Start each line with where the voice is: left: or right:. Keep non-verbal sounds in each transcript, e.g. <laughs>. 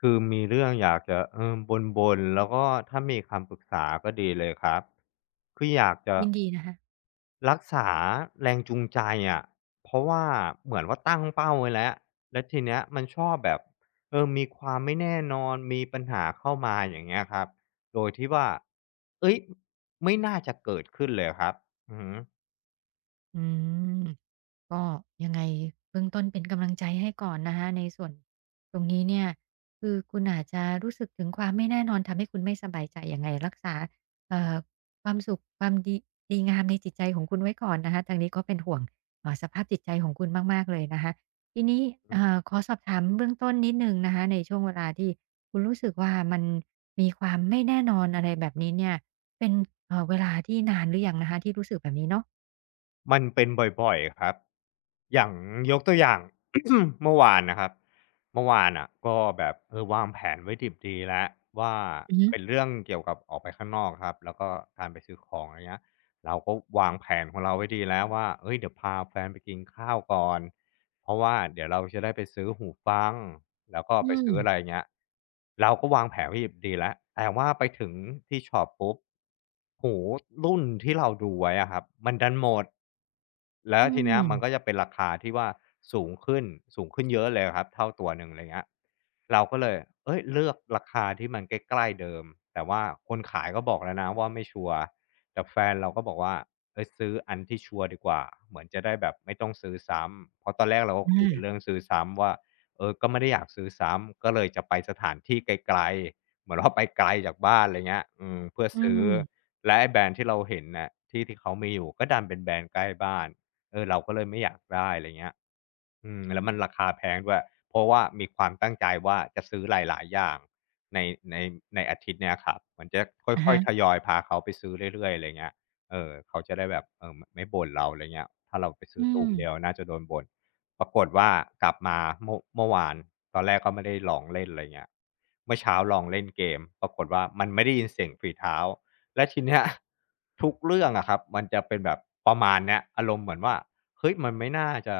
left: คือมีเรื่องอยากจะบนแล้วก็ถ้ามีคำปรึกษาก็ดีเลยครับคืออยากจะ
right: ยินดีนะคะ
left: รักษาแรงจูงใจอะเพราะว่าเหมือนว่าตั้งเป้าไว้แล้วแล้วทีเนี้ยมันชอบแบบมีความไม่แน่นอนมีปัญหาเข้ามาอย่างเงี้ยครับโดยที่ว่าเอ้ยไม่น่าจะเกิดขึ้นเลยครับอือฮึ
right: อืมก็ยังไงเบื้องต้นเป็นกำลังใจให้ก่อนนะคะในส่วนตรงนี้เนี่ยคือคุณอาจจะรู้สึกถึงความไม่แน่นอนทำให้คุณไม่สบายใจยังไงรักษาเอ่อความสุขความดีดีงามในจิตใจของคุณไว้ก่อนนะคะทางนี้ก็เป็นห่วงสภาพจิตใจของคุณมากๆเลยนะคะทีนี้ขอสอบถามเบื้องต้นนิดหนึ่งนะคะในช่วงเวลาที่คุณรู้สึกว่ามันมีความไม่แน่นอนอะไรแบบนี้เนี่ยเป็นเวลาที่นานหรือยังนะคะที่รู้สึกแบบนี้เนาะ
left: มันเป็นบ่อยๆครับอย่างยกตัวอย่าง <coughs> เมื่อวานนะครับเมื่อวานอ่ะก็แบบวางแผนไว้ดิบดีแล้วว่า
right: อือฮึ
left: เป็นเรื่องเกี่ยวกับออกไปข้างนอกครับแล้วก็การไปซื้อของอะไรเงี้ยเราก็วางแผนของเราไว้ดีแล้วว่าเอ้ยเดี๋ยวพาแฟนไปกินข้าวก่อน เพราะว่าเดี๋ยวเราจะได้ไปซื้อหูฟังแล้วก็
right: อื
left: ไปซื้ออะไร
right: ม
left: เงี้ยเราก็วางแผนไว้ดิีแล้วแต่ว่าไปถึงที่ช็อปปุ๊บหูรุ่นที่เราดูไว้อะครับมันดันหมดแล้
right: อื
left: วทีเนี้ยมันก็จะ
right: ม
left: เป็นราคาที่ว่าสูงขึ้นสูงขึ้นเยอะเลยครับเท่าตัวหนึ่งอะไรเงี้ยเราก็เลยเอ้ยเลือกราคาที่มันใกล้ๆเดิมแต่ว่าคนขายก็บอกแล้วนะว่าไม่ชัวร์ แต่แฟนเราก็บอกว่าเฮ้ยซื้ออันที่ชัวร์ดีกว่าเหมือนจะได้แบบไม่ต้องซื้อซ้ำเพราะตอนแรกเราก็
right: อ
left: คุยกันเรื่อง
right: า
left: ซื้อซ้ำว่าก็ไม่ได้อยากซื้อซ้ำก็เลยจะไปสถานที่ไกลๆเหมือนว่าไปไกลจากบ้านอะไรเงี้ยอืมเพื่อ
right: อื
left: ซื้อ
right: ม
left: และไอ้แบรนด์ที่เราเห็นน่ะที่เขามีอยู่ก็ดันเป็นแบรนด์ใกล้บ้านเราก็เลยไม่อยากได้อะไรเงี้ยอืมแล้วมันราคาแพงด้วยเพราะว่ามีความตั้งใจว่าจะซื้อหลายๆอย่าง ในในในอาทิตย์เนี้ยครับเหมือนจะค
right: อะ
left: ่อย
right: ฮะ
left: ๆทยอยพาเขาไปซื้อเรื่อยๆอะไรเงี้ยเขาจะได้แบบไม่บ่นเราอะไรเงี้ยถ้าเราไปซื้
right: อื
left: อตู
right: ม
left: มเดียวน่าจะโดนบ่นปรากฏว่ากลับมาเมื่อวานตอนแรกก็ไม่ได้ลองเล่นอะไรเงี้ยเมื่อเช้าลองเล่นเกมปรากฏว่ามันไม่ได้ยินเสียงฝีเท้าและทีเนี้ย <laughs> ทุกเรื่องอะครับมันจะเป็นแบบประมาณเนี้ยอารมณ์เหมือนว่าเฮ้ยมันไม่น่าจะ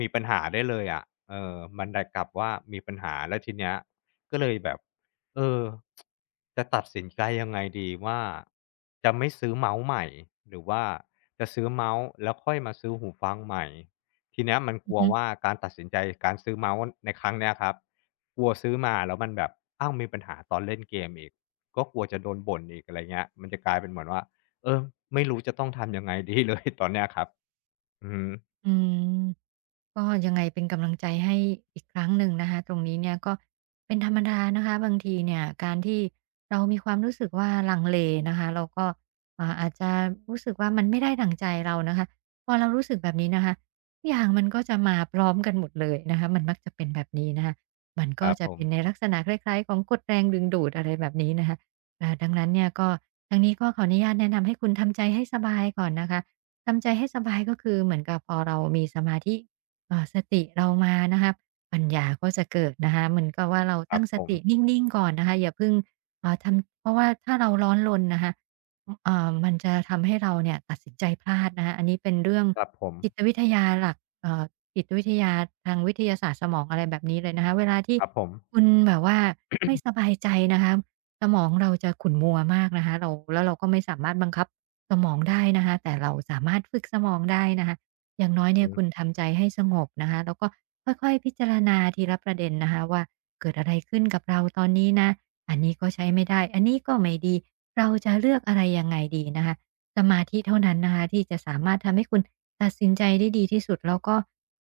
left: มีปัญหาได้เลยอะเออมันดันกลับว่ามีปัญหาแล้วทีเนี้ย ก็เลยแบบเออจะตัดสินใจยังไงดีว่าจะไม่ซื้อเมาส์ใหม่หรือว่าจะซื้อเมาส์แล้วค่อยมาซื้อหูฟังใหม่ทีเนี้ยมันก
right: อือ
left: ลัว
right: ฮึ
left: ว่าการตัดสินใจการซื้อเมาส์ในครั้งเนี้ยครับกลัวซื้อมาแล้วมันแบบอ้าวมีปัญหาตอนเล่นเกมอีกก็กลัวจะโดนบ่นอีกอะไรเงี้ยมันจะกลายเป็นเหมือนว่าเออไม่รู้จะต้องทำยังไงดีเลย <laughs> ตอนเนี้ยครับ <laughs> อือ
right: อืม ก็ยังไงเป็นกำลังใจให้อีกครั้งหนึ่งนะคะตรงนี้เนี่ยก็เป็นธรรมดานะคะบางทีเนี่ยการที่เรามีความรู้สึกว่าลังเลนะคะเราก็อาจจะรู้สึกว่ามันไม่ได้ดั่งใจเรานะคะพอเรารู้สึกแบบนี้นะคะทุกอย่างมันก็จะมาพร้อมกันหมดเลยนะคะมันมักจะเป็นแบบนี้นะคะมัน
left: ค
right: ก็
left: รับ
right: จะ
left: ผ
right: เป็นใน
left: ม
right: ลักษณะคล้ายๆของกฎแรงดึงดูดอะไรแบบนี้นะคะอ่าดังนั้นเนี่ยก็ทางนี้ก็ขออนุญาตแนะนำให้คุณทำใจให้สบายก่อนนะคะทำใจให้สบายก็คือเหมือนกับพอเรามีสมาธิ สติเรามานะคะัปัญญาก็จะเกิดนะคะเหมือนกับว่าเรา
left: ครั
right: ตั้
left: บ
right: งส
left: ผม
right: ตินิ่งๆก่อนนะคะอย่าเพิ่งทำเพราะว่าถ้าเราร้อนรนนะคะออ่ามันจะทำให้เราเนี่ยตัดสินใจพลาดนะคะอันนี้เป็นเรื่อง
left: ครับผม
right: จิตวิทยาหลักจิตวิทยาทางวิทยาศาสตร์สมองอะไรแบบนี้เลยนะคะเวลาที่
left: ครับผม
right: คุณแบบว่าไม่สบายใจนะคะสมองเราจะขุ่นมัวมากนะคะเราแล้วเราก็ไม่สามารถบังคับสมองได้นะคะแต่เราสามารถฝึกสมองได้นะคะ อย่างน้อยเนี่
left: อื
right: ย
left: อ
right: คุณทำใจให้สงบนะคะแล้วก็ค่อยๆพิจารณาทีละประเด็นนะคะว่าเกิดอะไรขึ้นกับเราตอนนี้นะอันนี้ก็ใช้ไม่ได้อันนี้ก็ไม่ดีเราจะเลือกอะไรยังไงดีนะคะสมาธิเท่านั้นนะคะที่จะสามารถทำให้คุณตัดสินใจได้ดีที่สุดแล้วก็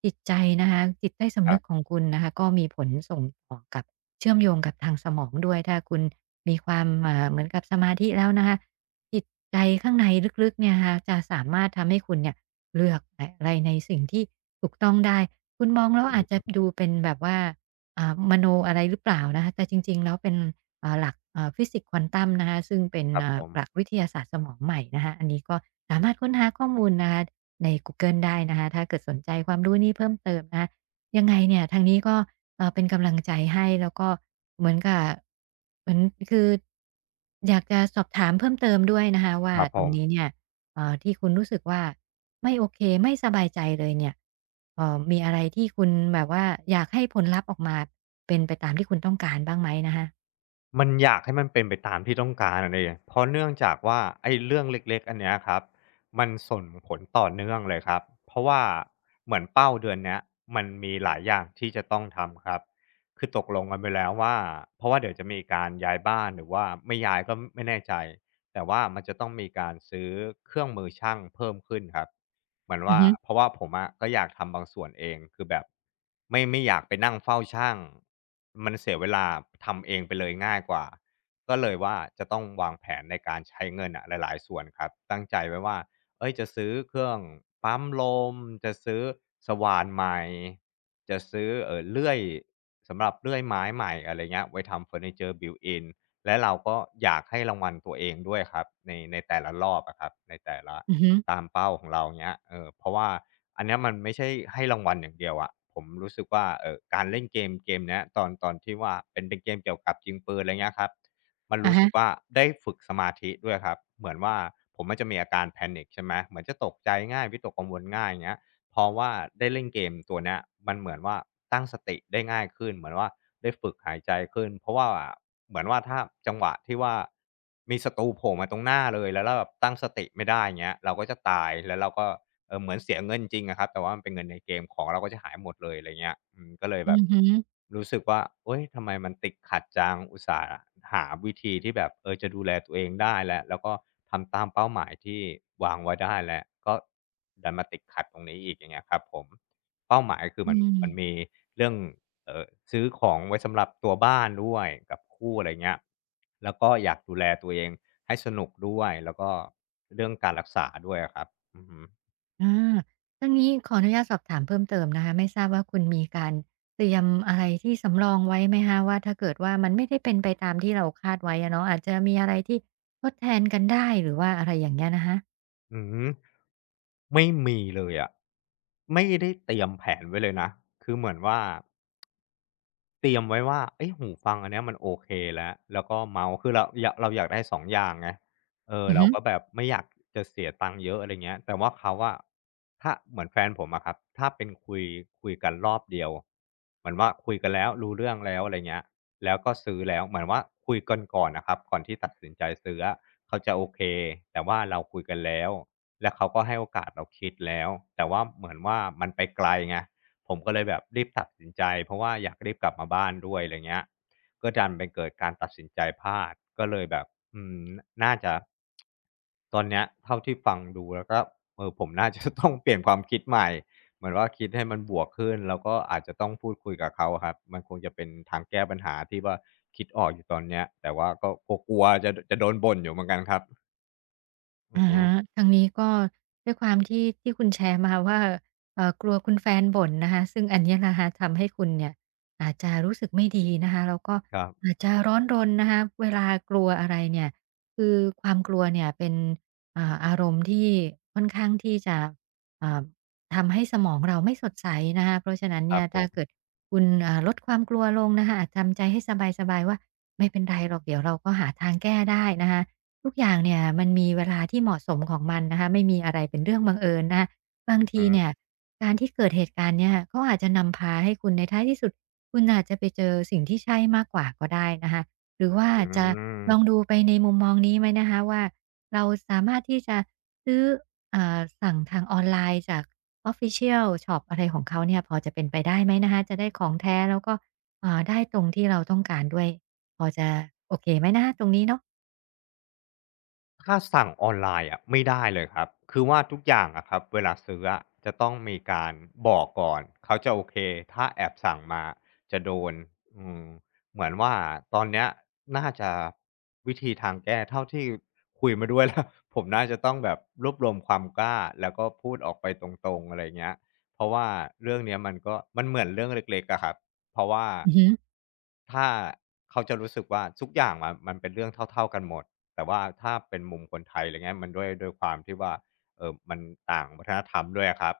right: จิตใจนะคะจิตใต้
left: ค
right: สำ
left: รั
right: นึกข
left: บ
right: องคุณนะคะก็มีผลส่งต่อกับเชื่อมโยงกับทางสมองด้วยถ้าคุณมีความเหมือนกับสมาธิแล้วนะคะจิตใจข้างในลึกๆเนี่ยนะคะจะสามารถทำให้คุณเนี่ย เลือกอะไรในสิ่งที่ถูกต้องได้คุณมองแล้วอาจจะดูเป็นแบบว่ามโนอะไรหรือเปล่านะคะแต่จริงๆแล้วเป็นหลักฟิสิกส์ควอนตัมนะคะซึ่งเป็น
left: ครับผม
right: หลักวิทยาศาสตร์สมองใหม่นะคะอันนี้ก็สามารถค้นหาข้อมูลนะคะในกูเกิลได้นะคะถ้าเกิดสนใจความรู้นี้เพิ่มเติมนะคะ ยังไงเนี่ยทางนี้ก็เป็นกำลังใจให้แล้วก็เหมือนกับเหมือนคืออยากจะสอบถามเพิ่มเติมด้วยนะคะว่า
left: ครับ
right: ต
left: ผ
right: รง
left: ม
right: นี้เนี่ยที่คุณรู้สึกว่าไม่โอเคไม่สบายใจเลยเนี่ยมีอะไรที่คุณแบบว่าอยากให้ผลลัพธ์ออกมาเป็นไปตามที่คุณต้องการบ้างไหมนะคะ
left: มันอยากให้มันเป็นไปตามที่ต้องการอะไรอย่างเพราะเนื่องจากว่าไอ้เรื่องเล็กๆอันเนี้ยครับมันส่งผลต่อเนื่องเลยครับเพราะว่าเหมือนเป้าเดือนเนี้ยมันมีหลายอย่างที่จะต้องทำครับคือตกลงกันไปแล้วว่าเพราะว่าเดี๋ยวจะมีการย้ายบ้านหรือว่าไม่ย้ายก็ไม่แน่ใจแต่ว่ามันจะต้องมีการซื้อเครื่องมือช่างเพิ่มขึ้นครับ เหมือน
right: อือ
left: ว่า
right: ฮึ
left: เพราะว่าผมอะก็อยากทำบางส่วนเองคือแบบไม่ไม่อยากไปนั่งเฝ้าช่างมันเสียเวลาทำเองไปเลยง่ายกว่าก็เลยว่าจะต้องวางแผนในการใช้เงินอะหลายๆส่วนครับตั้งใจไว้ว่าเฮ้ยจะซื้อเครื่องปั๊มลมจะซื้อสว่านใหม่จะซื้อเลื่อยสำหรับเลื่อยไม้ใหม่อะไรเงี้ยไว้ทำเฟอร์นิเชอร์ built in และเราก็อยากให้รางวัลตัวเองด้วยครับในแต่ละรอบอะครับในแต่ละ
right: อือฮึ
left: ตามเป้าของเราเงี้ยเพราะว่าอันเนี้ยมันไม่ใช่ให้รางวัลอย่างเดียวอะผมรู้สึกว่าการเล่นเกมเนี้ยตอนที่ว่าเป็นเกมเกี่ยวกับยิงปืนอะไรเงี้ยครับมัน
right: อะ
left: รู้สึ
right: ฮะ
left: กว่าได้ฝึกสมาธิด้วยครับเหมือนว่าผมอะจะมีอาการ panic ใช่ไหมเหมือนจะตกใจง่ายวิตกกังวลง่ายอย่างเงี้ย เพราะว่าได้เล่นเกมตัวเนี้ยมันเหมือนว่าตั้งสติได้ง่ายขึ้นเหมือนว่าได้ฝึกหายใจขึ้นเพราะว่าเหมือนว่าถ้าจังหวะที่ว่ามีศัตรูโผล่มาตรงหน้าเลยแล้วเราแบบตั้งสติไม่ได้อยเงี้ยเราก็จะตายแล้วเราก็ เออเหมือนเสียเงินจริงอะครับแต่ว่ามันเป็นเงินในเกมของเราก็จะหายหมดเลยอะไรเงี้ยอืมก็เลย
right: อื
left: แบบ
right: อฮึ
left: รู้สึกว่าเอ๊ยทำไมมันติดขัดจังอุตส่าห์หาวิธีที่แบบเออจะดูแลตัวเองได้แล้วก็ทำตามเป้าหมายที่วางไว้ได้แล้วก็ดันมาติดขัดตรงนี้อีกอย่างเงี้ยครับผมเป้าหมายคือ
right: อื
left: มันมี
right: ม
left: เรื่องเอ่อซื้อของไว้สำหรับตัวบ้านด้วยกับคู่อะไรเงี้ยแล้วก็อยากดูแลตัวเองให้สนุกด้วยแล้วก็เรื่องการรักษาด้วยอะครับอือฮึ
right: อาทั้งนี้ขออนุญาตสอบถามเพิ่มเติมนะคะ ไม่ทราบว่าคุณมีการเตรียมอะไรที่สำรองไว้ไหมคะว่าถ้าเกิดว่ามันไม่ได้เป็นไปตามที่เราคาดไว้อะเนาะอาจจะมีอะไรที่ทดแทนกันได้หรือว่าอะไรอย่างเงี้ยนะคะ
left: อืมไม่มีเลยอะไม่ได้เตรียมแผนไว้เลยนะคือเหมือนว่า เตรียมไว้ว่าเอยหูฟังอันเนี้ยมันโอเคแล้วแล้วก็เมาส์คือเราอยากเราอยากได้สองอย่างไงเออ
right: อือ
left: เรา
right: ฮึ
left: ก็แบบไม่อยากจะเสียตังค์เยอะอะไรเงี้ยแต่ว่าเขาอะถ้าเหมือนแฟนผมอะครับถ้าเป็นคุยคุยกันรอบเดียวเหมือนว่าคุยกันแล้วรู้เรื่องแล้วอะไรเงี้ยแล้วก็ซื้อแล้วเหมือนว่าคุยกันก่อนน่ะครับก่อนที่ตัดสินใจซื้ออะเขาจะโอเคแต่ว่าเราคุยกันแล้วแล้วเขาก็ให้โอกาสเราคิดแล้วแต่ว่าเหมือนว่ามันไปไกลไง ผมก็เลยแบบรีบตัดสินใจเพราะว่าอยากรีบกลับมาบ้านด้วยอะไรเงี้ยก็ดันไปเกิดการตัดสินใจพลาดก็เลยแบบอืมน่าจะตอนเนี้ยเท่าที่ฟังดูแล้วก็เออผมน่าจะ <laughs> ต้องเปลี่ยนความคิดใหม่เหมือนว่าคิดให้มันบวกขึ้นแล้วก็อาจจะต้องพูดคุยกับเขาอะครับมันคงจะเป็นทางแก้ปัญหาที่ว่าคิดออกอยู่ตอนเนี้ยแต่ว่าก็กลัวๆจะโดนบ่นอยู่เหมือนกันครับอือ
right: อะ
left: ฮึ
right: ฮะทางนี้ก็ด้วยความที่ที่คุณแชร์มาว่ากลัวคุณแฟนบ่นนะคะซึ่งอันเนี้ยนะคะทำให้คุณเนี่ยอาจจะรู้สึกไม่ดีนะคะแล้วก็
left: ครับ
right: อาจจะร้อนรนนะคะเวลากลัวอะไรเนี่ยคือความกลัวเนี่ยเป็นอารมณ์ที่ค่อนข้างที่จะอ่าทำให้สมองเราไม่สดใสนะคะเพราะฉะนั้น
left: ค
right: เนี่
left: รั
right: ย
left: บผ
right: ถ้า
left: ม
right: เกิดคุณลดความกลัวลงนะคะอาจทำใจให้สบายๆว่าไม่เป็นไรหรอกเดี๋ยวเราก็หาทางแก้ได้นะคะ ทุกอย่างเนี่ยมันมีเวลาที่เหมาะสมของมันนะคะไม่มีอะไรเป็นเรื่องบังเอิญนะคะบางที
left: อือ
right: เนี่ยการที่เกิดเหตุการณ์เนี่ยเขาอาจจะนำพาให้คุณในท้ายที่สุดคุณอาจจะไปเจอสิ่งที่ใช่มากกว่าก็ได้นะคะหรือว่า
left: อื
right: จะลอง
left: ม
right: ดูไปในมุมมองนี้ไหมนะคะว่าเราสามารถที่จะซื้อสั่งทางออนไลน์จาก Official Shop อะไรของเขาเนี่ยพอจะเป็นไปได้ไหมนะคะจะได้ของแท้แล้วก็ได้ตรงที่เราต้องการด้วยพอจะโอเคไหมนะคะตรงนี้เนาะ
left: ถ้าสั่งออนไลน์อะไม่ได้เลยครับคือว่าทุกอย่างอะครับเวลาซื้ออะจะต้องมีการบอกก่อนเขาจะโอเคถ้าแอบสั่งมาจะโดนอืมเหมือนว่าตอนเนี้ยน่าจะวิธีทางแก้เท่าที่คุยมาด้วย <laughs> แล้ว <laughs> ผมน่าจะต้องแบบรวบรวมความกล้าแล้วก็พูดออกไปตรงๆอะไรเงี้ยเพราะว่าเรื่องเนี้ยมันก็มันเหมือนเรื่องเล็กๆอะครับเพราะว่า
right: อือฮึ
left: ถ้าเขาจะรู้สึกว่าทุกอย่างมันเป็นเรื่องเท่าๆกันหมด แต่ว่าถ้าเป็นมุมคนไทยอะไรเงี้ยมันด้วยความที่ว่าเออมันต่างวัฒนธรรมด้วยอะครับ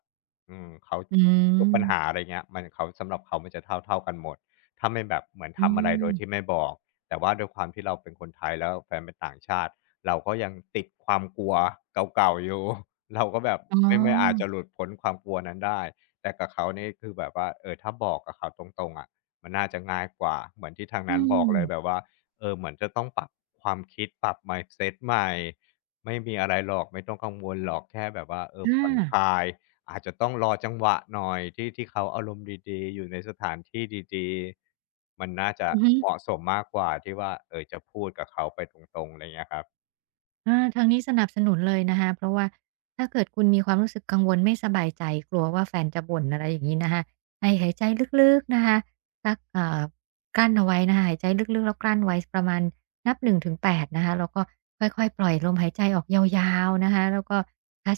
left: อืมเขา
right: อื
left: ทุกปัญหาอะ
right: ม
left: ไรเงี้ยมันเขาสำหรับเขามันจะเท่าเท่ากันหมดถ้าไม่แบบเหมือน
right: อ
left: ทำอะไรโดย
right: า
left: ที่ไม่บอกแต่ว่าด้วยความที่เราเป็นคนไทยแล้วแฟนเป็นต่างชาติเราก็ยังติดความกลัวเก่าๆอยู่ <laughs> เราก็แบบ
right: อ๋อ
left: ไม่อาจจะหลุดพ้นความกลัวนั้นได้แต่กับเขานี่คือแบบว่าเออถ้าบอกกับเขาตรงๆอะมันน่าจะง่ายกว่าเหมือนที่ทาง
right: อื
left: นั้นบอกเลยแบบ
right: ม
left: ว่า เออเหมือนจะต้องปรับความคิดปรับ mindset ใหม่ไม่มีอะไรหรอกไม่ต้องกังวลหรอกแค่แบบว่าเออ
right: อ
left: ผ่อนค
right: า
left: ลายอาจจะต้องรอจังหวะหน่อยที่เขาอารมณ์ดีๆอยู่ในสถานที่ดีๆมันน่าจะ
right: อือฮึ
left: เหมาะสมมากกว่าที่ว่าเออจะพูดกับเขาไปตรงๆอะไรเงี้ยครับ
right: อาทางนี้สนับสนุนเลยนะคะเพราะว่าถ้าเกิดคุณมีความรู้สึกกังวลไม่สบายใจกลัวว่าแฟนจะบ่นอะไรอย่างงี้นะคะให้หายใจลึกๆนะคะสักกลั้นเอาไว้นะคะหายใจลึกๆแล้วกลั้นไว้ประมาณนับหนึ่งถึงแปดนะคะแล้วก็ค่อยๆปล่อยลมหายใจออกยาวๆนะคะแล้วก็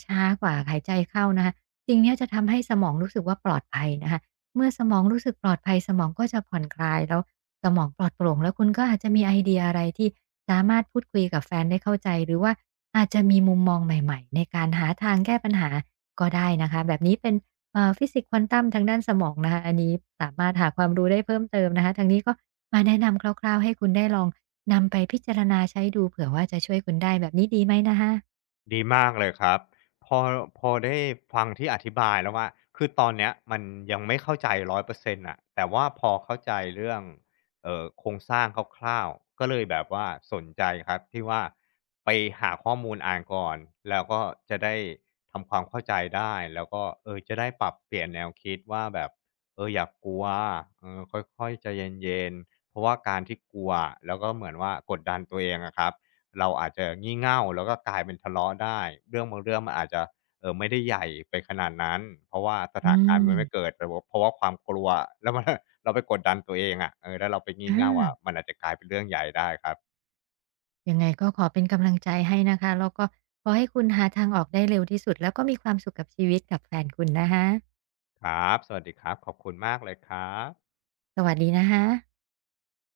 right: ช้าๆกว่าหายใจเข้านะคะสิ่งเนี้ยจะทำให้สมองรู้สึกว่าปลอดภัยนะคะเมื่อสมองรู้สึกปลอดภัยสมองก็จะผ่อนคลายแล้ว สมองปลอดโปร่งแล้วคุณก็อาจจะมีไอเดียอะไรที่สามารถพูดคุยกับแฟนได้เข้าใจหรือว่าอาจจะมีมุมมองใหม่ๆในการหาทางแก้ปัญหาก็ได้นะคะแบบนี้เป็นฟิสิกส์ควอนตัมทางด้านสมองนะคะอันนี้สามารถหาความรู้ได้เพิ่มเติมนะคะทางนี้ก็มาแนะนำคร่าวๆให้คุณได้ลองนำไปพิจารณาใช้ดูเผื่อว่าจะช่วยคุณได้แบบนี้ดีไหมนะคะ
left: ดีมากเลยครับพอพอได้ฟังที่อธิบายแล้วว่าคือตอนเนี้ยมันยังไม่เข้าใจ100%อ่ะแต่ว่าพอเข้าใจเรื่องโครงสร้างคร่าวๆก็เลยแบบว่าสนใจครับที่ว่าไปหาข้อมูลอ่านก่อนแล้วก็จะได้ทำความเข้าใจได้แล้วก็เออจะได้ปรับเปลี่ยนแนวคิดว่าแบบเอออย่ากลัวเออค่อยๆใจเย็นๆเพราะว่าการที่กลัวแล้วก็เหมือนว่ากดดันตัวเองอะครับ เราอาจจะงี่เง่าแล้วก็กลายเป็นทะเลาะได้เรื่องบางเรื่องมันอาจจะไม่ได้ใหญ่ไปขนาดนั้นเพราะว่าส
right: อื
left: ถานการณ์
right: ม
left: มันไม่เกิดแต่ว่าเพราะว่าความกลัวแล้วมัน <laughs> เราไปกดดันตัวเองอะเออแล้วเราไป
right: อ
left: งี่เง่าอะ
right: า
left: มันอาจจะกลายเป็นเรื่องใหญ่ได้ครับ
right: ยังไงก็ขอเป็นกำลังใจให้นะคะแล้วก็ขอให้คุณหาทางออกได้เร็วที่สุดแล้วก็มีความสุขกับชีวิตกับแฟนคุณนะคะ
left: ครับสวัสดีครับขอบคุณมากเลยครับ
right: สวัสดีนะคะ